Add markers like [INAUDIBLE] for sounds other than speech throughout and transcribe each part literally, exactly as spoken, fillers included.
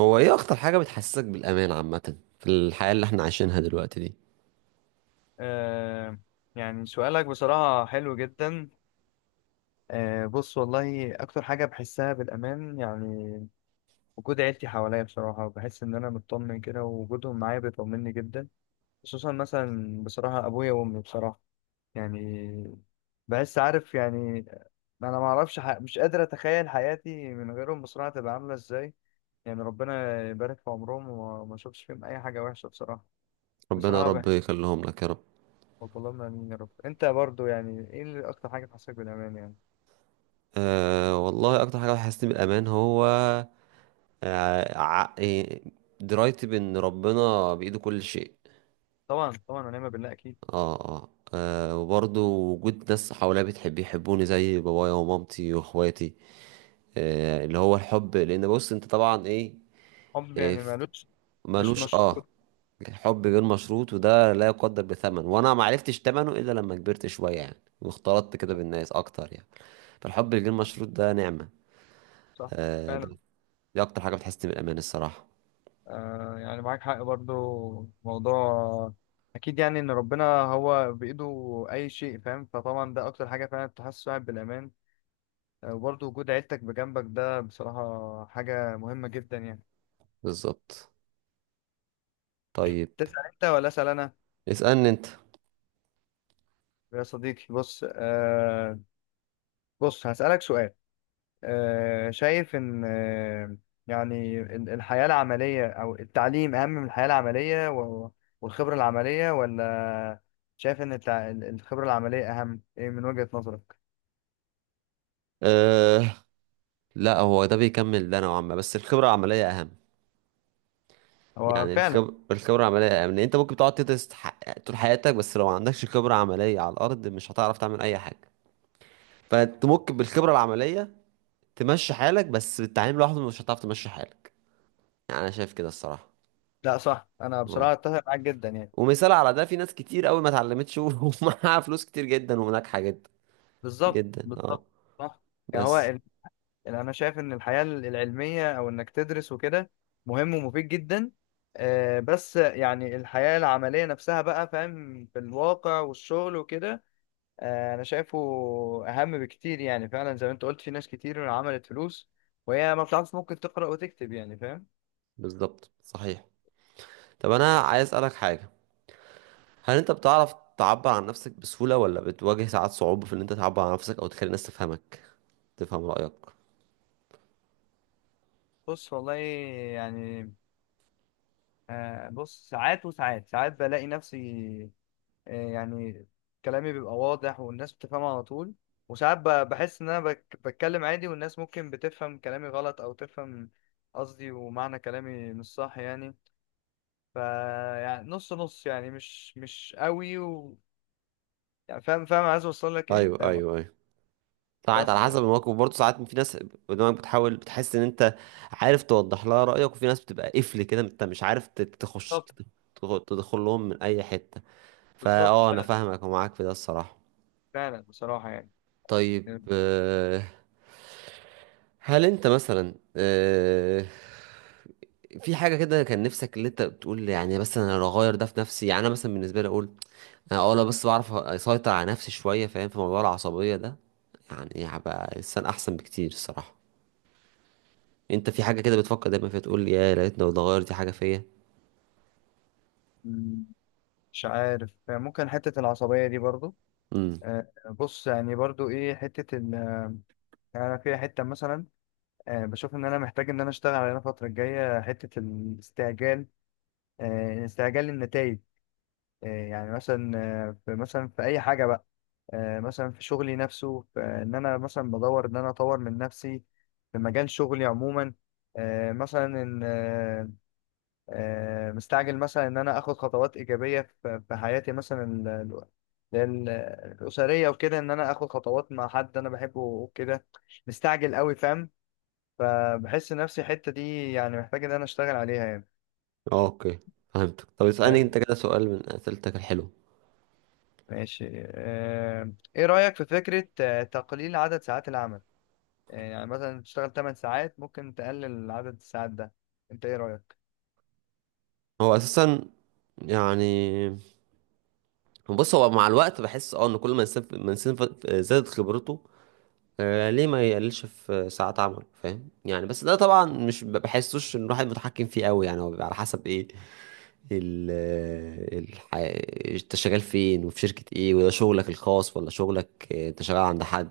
هو ايه اكتر حاجة بتحسسك بالامان عامة في الحياة اللي احنا عايشينها دلوقتي دي؟ آه يعني سؤالك بصراحة حلو جدا. آه بص، والله أكتر حاجة بحسها بالأمان يعني وجود عيلتي حواليا بصراحة، وبحس إن أنا مطمن كده ووجودهم معايا بيطمني جدا. خصوصا مثلا بصراحة أبويا وأمي بصراحة. يعني بحس، عارف يعني. أنا معرفش ح... مش قادر أتخيل حياتي من غيرهم بصراحة، تبقى عاملة إزاي. يعني ربنا يبارك في عمرهم وما أشوفش فيهم أي حاجة وحشة بصراحة. ربنا يا بصراحة رب بحس. يخليهم لك يا رب. اللهم امين يا رب. انت برضو، يعني ايه اللي اكتر حاجه بتحسسك بالامان يعني؟ أه، والله اكتر حاجة بتحسسني بالامان هو أه، ع- إيه، درايتي بان ربنا بايده كل شيء. طبعا طبعا، ونعم بالله، اكيد. اه، اه، آه، وبرضه وجود ناس حواليا بتحب يحبوني زي بابايا ومامتي واخواتي. آه، اللي هو الحب، لان بص انت طبعا ايه، حب إيه، يعني مالوش، مش ملوش، اه. مشروط. حب غير مشروط وده لا يقدر بثمن، وانا ما عرفتش ثمنه الا لما كبرت شويه يعني، واختلطت كده صح. بالناس اكتر يعني. فالحب الغير مشروط ده نعمه. صح. آه، فعلا. ب- دي اكتر حاجه بتحسسني بالامان الصراحه. آه يعني معاك حق برضو. موضوع، اكيد يعني ان ربنا هو بايده اي شيء فاهم، فطبعا ده اكتر حاجه فعلا بتحسس واحد بالامان. آه، وبرضو وجود عيلتك بجنبك ده بصراحه حاجه مهمه جدا يعني. بالظبط. طيب، تسال انت ولا اسال انا؟ اسالني انت. يا صديقي، بص، آه بص هسالك سؤال. آه، شايف إن آه، يعني ال- الحياة العملية أو التعليم أهم من الحياة العملية و- والخبرة العملية، ولا شايف إن التع- ال- الخبرة العملية أهم، إيه، من وجهة نظرك؟ آه، لا هو ده بيكمل ده نوعا ما، بس الخبره العمليه اهم. هو يعني فعلا. الخب- الخبره العمليه اهم، لان انت ممكن تقعد تدرس ح- طول حياتك، بس لو ما عندكش خبره عمليه على الارض، مش هتعرف تعمل اي حاجه. فانت ممكن بالخبره العمليه تمشي حالك، بس التعليم لوحده مش هتعرف تمشي حالك، يعني انا شايف كده الصراحه. لا صح، أنا اه، بصراحة أتفق معاك جدا يعني. ومثال على ده، في ناس كتير قوي ما اتعلمتش [LAUGHS] ومعاها فلوس كتير جدا وناجحه جدا، بالظبط، جدا بالظبط. اه. صح. يعني هو بس، ال... ال- أنا شايف إن الحياة ال- العلمية أو إنك تدرس وكده مهم ومفيد جدا. آه، بس يعني الحياة العملية نفسها بقى فاهم، في الواقع والشغل وكده. آه، انا شايفه اهم بكتير، يعني فعلا زي ما انت قلت في ناس كتير عملت فلوس وهي ما بتعرفش ممكن تقرأ وتكتب، يعني فاهم. بالظبط صحيح. طب انا بس عايز اسالك حاجه. هل انت بتعرف تعبر عن نفسك بسهوله، ولا بتواجه ساعات صعوبه في ان انت تعبر عن نفسك او تخلي الناس تفهمك، تفهم رايك؟ بص والله يعني. آه، بص ساعات وساعات ساعات بلاقي نفسي. آه، يعني كلامي بيبقى واضح والناس بتفهمه على طول. وساعات ب- بحس ان انا بك- بتكلم عادي، والناس ممكن بتفهم كلامي غلط او تفهم قصدي ومعنى كلامي مش صح يعني. ف يعني نص نص، يعني مش مش قوي و... يعني فاهم فاهم، عايز اوصل لك ايه، ايوه، فاهم. ايوه، ايوه. ساعات على بس حسب يعني. الموقف برضه، ساعات في ناس قدامك بتحاول بتحس ان انت عارف توضح لها رأيك، وفي ناس بتبقى قفل كده انت مش عارف ت- تخش، بالظبط، تخ- تدخل لهم من اي حتة. فا بالظبط. اه، انا فعلا. فاهمك ومعاك في ده الصراحة. فعلا بصراحة يعني. طيب، آه، هل انت مثلا آه، في حاجة كده كان نفسك، اللي انت بتقول يعني، بس انا لو اغير ده في نفسي، يعني انا مثلا بالنسبة لي اقول انا اه لو بس بعرف اسيطر على نفسي شوية، فاهم، في موضوع العصبية ده، يعني هبقى انسان احسن بكتير الصراحة. انت في حاجة كده بتفكر دايما فيها تقول يا لقيتنا لو اتغيرت دي حاجة فيا؟ م- مش عارف، ممكن حتة العصبية دي برضو. امم، آه، بص يعني برضو ايه حتة ال يعني أنا في حتة مثلا. آه، بشوف ان انا محتاج ان انا اشتغل عليها الفترة الجاية، حتة الاستعجال. آه، استعجال النتائج، يعني مثلا. آه، في مثلا في اي حاجة بقى. آه، مثلا في شغلي نفسه في ان انا مثلا بدور ان انا اطور من نفسي في مجال شغلي عموما. آه، مثلا ان آه، مستعجل مثلا ان انا اخد خطوات ايجابيه في في حياتي، مثلا ال- ال- ال- الاسريه وكده، ان انا اخد خطوات مع حد انا بحبه وكده. مستعجل قوي، فاهم. فبحس نفسي الحته دي يعني محتاج ان انا اشتغل عليها يعني. اه، اوكي، فهمتك. طب اسألني فاهم. انت كده سؤال من أسئلتك الحلوة. ماشي. آه، ايه رايك في فكره آه، تقليل عدد ساعات العمل؟ آه، يعني مثلا تشتغل 8 ساعات، ممكن تقلل عدد الساعات ده. انت ايه رايك؟ هو اساسا، يعني بص، هو مع الوقت بحس اه ان كل ما انسان ما انسان ف- زادت خبرته. آه، ليه ما يقللش في ساعات عمل، فاهم يعني، بس ده طبعا مش ب- بحسوش ان الواحد متحكم فيه قوي، يعني هو بيبقى على حسب ايه ال الح... انت شغال فين، وفي شركة ايه، وده شغلك الخاص، ولا شغلك، آه، انت شغال عند حد؟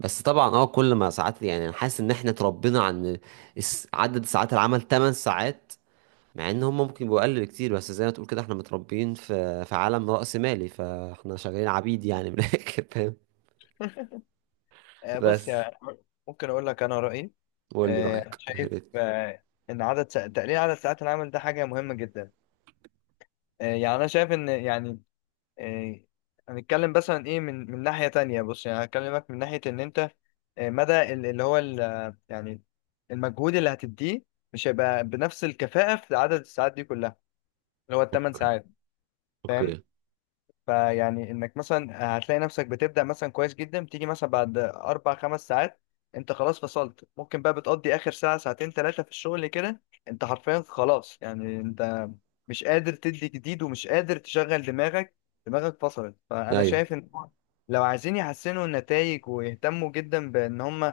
بس طبعا، اه كل ما ساعات، يعني انا حاسس ان احنا اتربينا عن الس- عدد ساعات العمل ثماني ساعات، مع ان هم ممكن يبقوا اقل بكتير، بس زي ما تقول كده احنا متربيين في في عالم رأسمالي مالي، فاحنا شغالين عبيد يعني، من [LAUGHS] الاخر فاهم. آه، بص بس، يعني ممكن اقول لك انا رايي. قول لي آه، أنا رأيك يا شايف ريت. آه، إن عدد سا- تقليل عدد ساعات العمل ده حاجة مهمة جدا. آه، يعني أنا شايف إن يعني آه، هنتكلم مثلا إيه من من ناحية تانية. بص يعني هكلمك من ناحية إن أنت آه، مدى ال- اللي هو ال- آه، يعني المجهود اللي هتديه مش هيبقى بنفس الكفاءة في عدد الساعات دي كلها، اللي هو الثمان اوكي، ساعات، فاهم. اوكي، فيعني انك مثلا هتلاقي نفسك بتبدأ مثلا كويس جدا، تيجي مثلا بعد اربع خمس ساعات انت خلاص فصلت. ممكن بقى بتقضي اخر ساعة ساعتين ثلاثة في الشغل كده، انت حرفيا خلاص، يعني انت مش قادر تدي جديد ومش قادر تشغل دماغك، دماغك فصلت. فانا ايوه، شايف ان لو عايزين يحسنوا النتائج ويهتموا جدا بان هم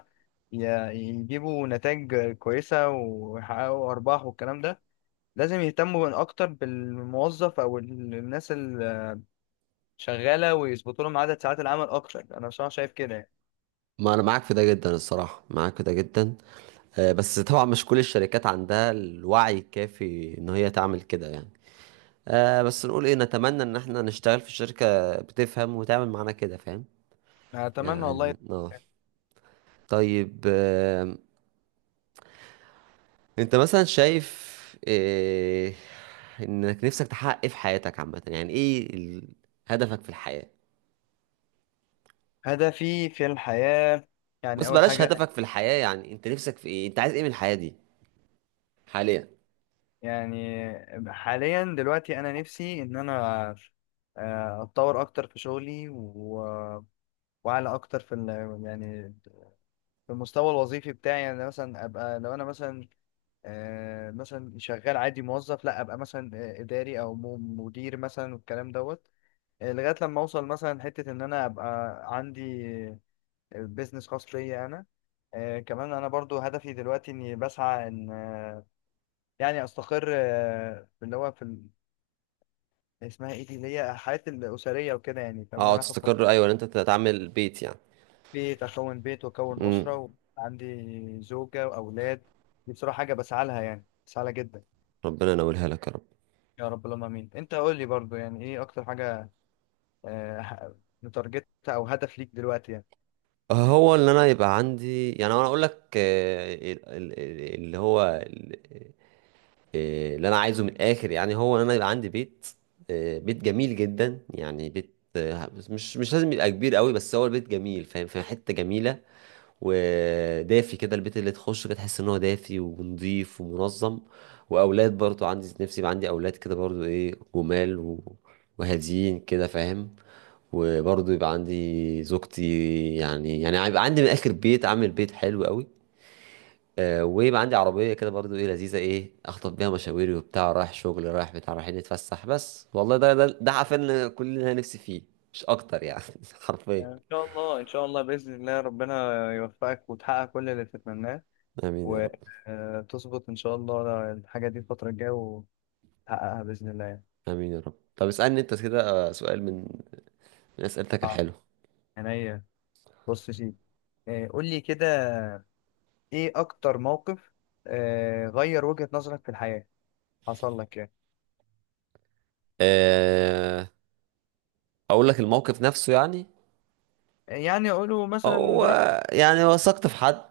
يجيبوا نتائج كويسة ويحققوا ارباح والكلام ده، لازم يهتموا اكتر بالموظف او الناس شغاله، ويظبطوا لهم عدد ساعات العمل اكتر. انا بصراحه شايف كده يعني. ما انا معاك في ده جدا الصراحه، معاك في ده جدا. آه، بس طبعا مش كل الشركات عندها الوعي الكافي ان هي تعمل كده يعني. آه بس نقول ايه، نتمنى ان احنا نشتغل في شركه بتفهم وتعمل معانا كده، فاهم. أنا اتمنى والله. يعني، اه طيب، آم، انت مثلا شايف إيه، انك نفسك تحقق ايه في حياتك عامة، يعني ايه ال- هدفك في الحياة؟ هدفي في الحياه، يعني بص، اول بلاش حاجه، هدفك في الحياة، يعني انت نفسك في ايه، انت عايز ايه من الحياة دي حاليا؟ يعني حاليا دلوقتي انا نفسي ان انا آه، اتطور اكتر في شغلي و... واعلى اكتر في ال... يعني في المستوى الوظيفي بتاعي، يعني مثلا ابقى لو انا مثلا آه، مثلا شغال عادي موظف، لا، ابقى مثلا آه، اداري او م- مدير مثلا والكلام دوت. آه، لغايه لما اوصل مثلا حته ان انا ابقى عندي بيزنس خاص ليا انا. آه كمان انا برضو هدفي دلوقتي اني بسعى ان آه يعني استقر آه في اللي هو في ال- اسمها ايه دي، اللي هي حياتي الاسريه وكده، يعني فاهم إن اه، انا اخد خط- تستقر، ايوه، ان انت تعمل بيت يعني. بيت، اكون بيت واكون امم. اسره وعندي زوجه واولاد. دي بصراحه حاجه بسعى لها يعني، بسعى لها جدا. ربنا ينولها لك يا رب. يا رب اللهم امين. انت قول لي برضو يعني ايه اكتر حاجه آه ح- متارجتها او هدف ليك دلوقتي يعني؟ هو اللي انا يبقى عندي، يعني انا اقول لك، آه، ال- ال- اللي هو إيه، اللي انا عايزه من الاخر يعني، هو ان انا يبقى عندي بيت. إيه، بيت جميل جدا، يعني بيت آه، مش مش لازم يبقى كبير قوي، بس هو البيت جميل فاهم، في حته جميله، ودافي كده، البيت اللي تخش كده تحس ان هو دافي ونضيف ومنظم. واولاد برضو عندي، نفسي يبقى عندي اولاد كده، برضو ايه جمال، و- وهاديين كده فاهم. وبرضو يبقى عندي زوجتي. يعني يعني يبقى عندي من الاخر بيت، عامل بيت حلو قوي. آه، ويبقى عندي عربية كده، برضو ايه لذيذة، ايه اخطف بيها مشاويري وبتاع، رايح شغل رايح بتاع رايحين نتفسح، بس والله ده ده ده عارفين إن كلنا نفسي فيه. مش اكتر يعني. [LAUGHS] حرفيا. يعني ان شاء الله، ان شاء الله باذن الله ربنا يوفقك وتحقق كل اللي تتمناه، امين يا رب، وتظبط إن شاء الله الحاجة دي الفترة الجاية وتحققها بإذن الله يعني. امين يا رب. طب اسألني انت كده آه، سؤال من من اسئلتك آه، الحلوة. عينيا. بص يا سيدي، آه، قول لي كده، إيه أكتر موقف آه، غير وجهة نظرك في الحياة حصل لك يعني؟ أه، اقول لك الموقف نفسه يعني. يعني أقوله مثلا هو برأيك؟ يعني وثقت في حد،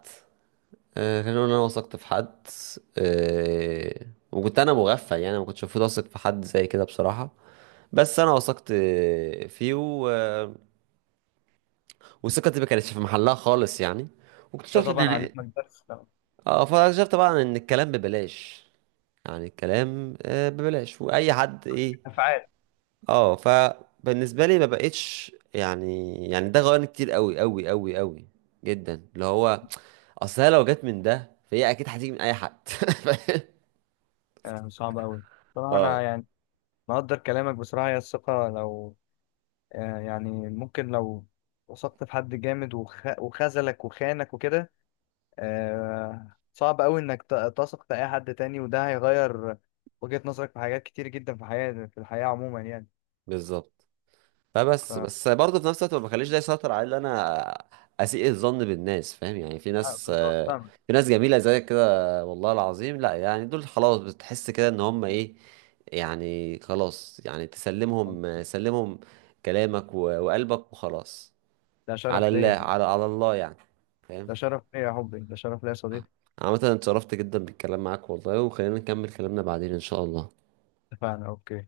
آه، خلينا نقول إن انا وثقت في حد، آه، وكنت انا مغفل يعني، ما كنتش المفروض اثق في حد زي كده بصراحة. بس انا وثقت آه، فيه، و... آه، وثقتي ما كانتش في محلها خالص يعني. ده واكتشفت طبعا ان علمك، بس طبعاً. اه فاكتشفت طبعا ان الكلام ببلاش. يعني الكلام آه، ببلاش، واي حد ايه، أفعال. اه فبالنسبه لي ما بقتش يعني يعني ده غيرني كتير قوي قوي قوي قوي جدا، اللي هو اصل هي لو جت من ده، فهي اكيد هتيجي من اي حد. [LAUGHS] آه، صعب أوي بصراحة. أنا اه، يعني مقدر كلامك بصراحة. هي الثقة لو آه، يعني ممكن لو وثقت في حد جامد وخ... وخذلك وخانك وكده، آه، صعب قوي انك ت- تثق في اي حد تاني، وده هيغير وجهة نظرك في حاجات كتير جدا في حياتي، في الحياة عموما يعني. بالظبط. فبس ف بس برضه في نفس الوقت ما بخليش ده يسيطر على ان انا اسيء الظن بالناس، فاهم يعني، في آه، ناس بالظبط، آه، فاهمك. في ناس جميله زيك كده والله العظيم، لا يعني دول خلاص، بتحس كده ان هم ايه، يعني خلاص، يعني تسلمهم آه، سلمهم كلامك و- وقلبك وخلاص. ده على شرف الله، ليا. على على الله يعني، ده فاهم. شرف ليا يا حبي. ده شرف ليا يا صديقي. عامة أنا اتشرفت جدا بالكلام معاك والله، وخلينا نكمل كلامنا بعدين إن شاء الله. اتفقنا. اوكي.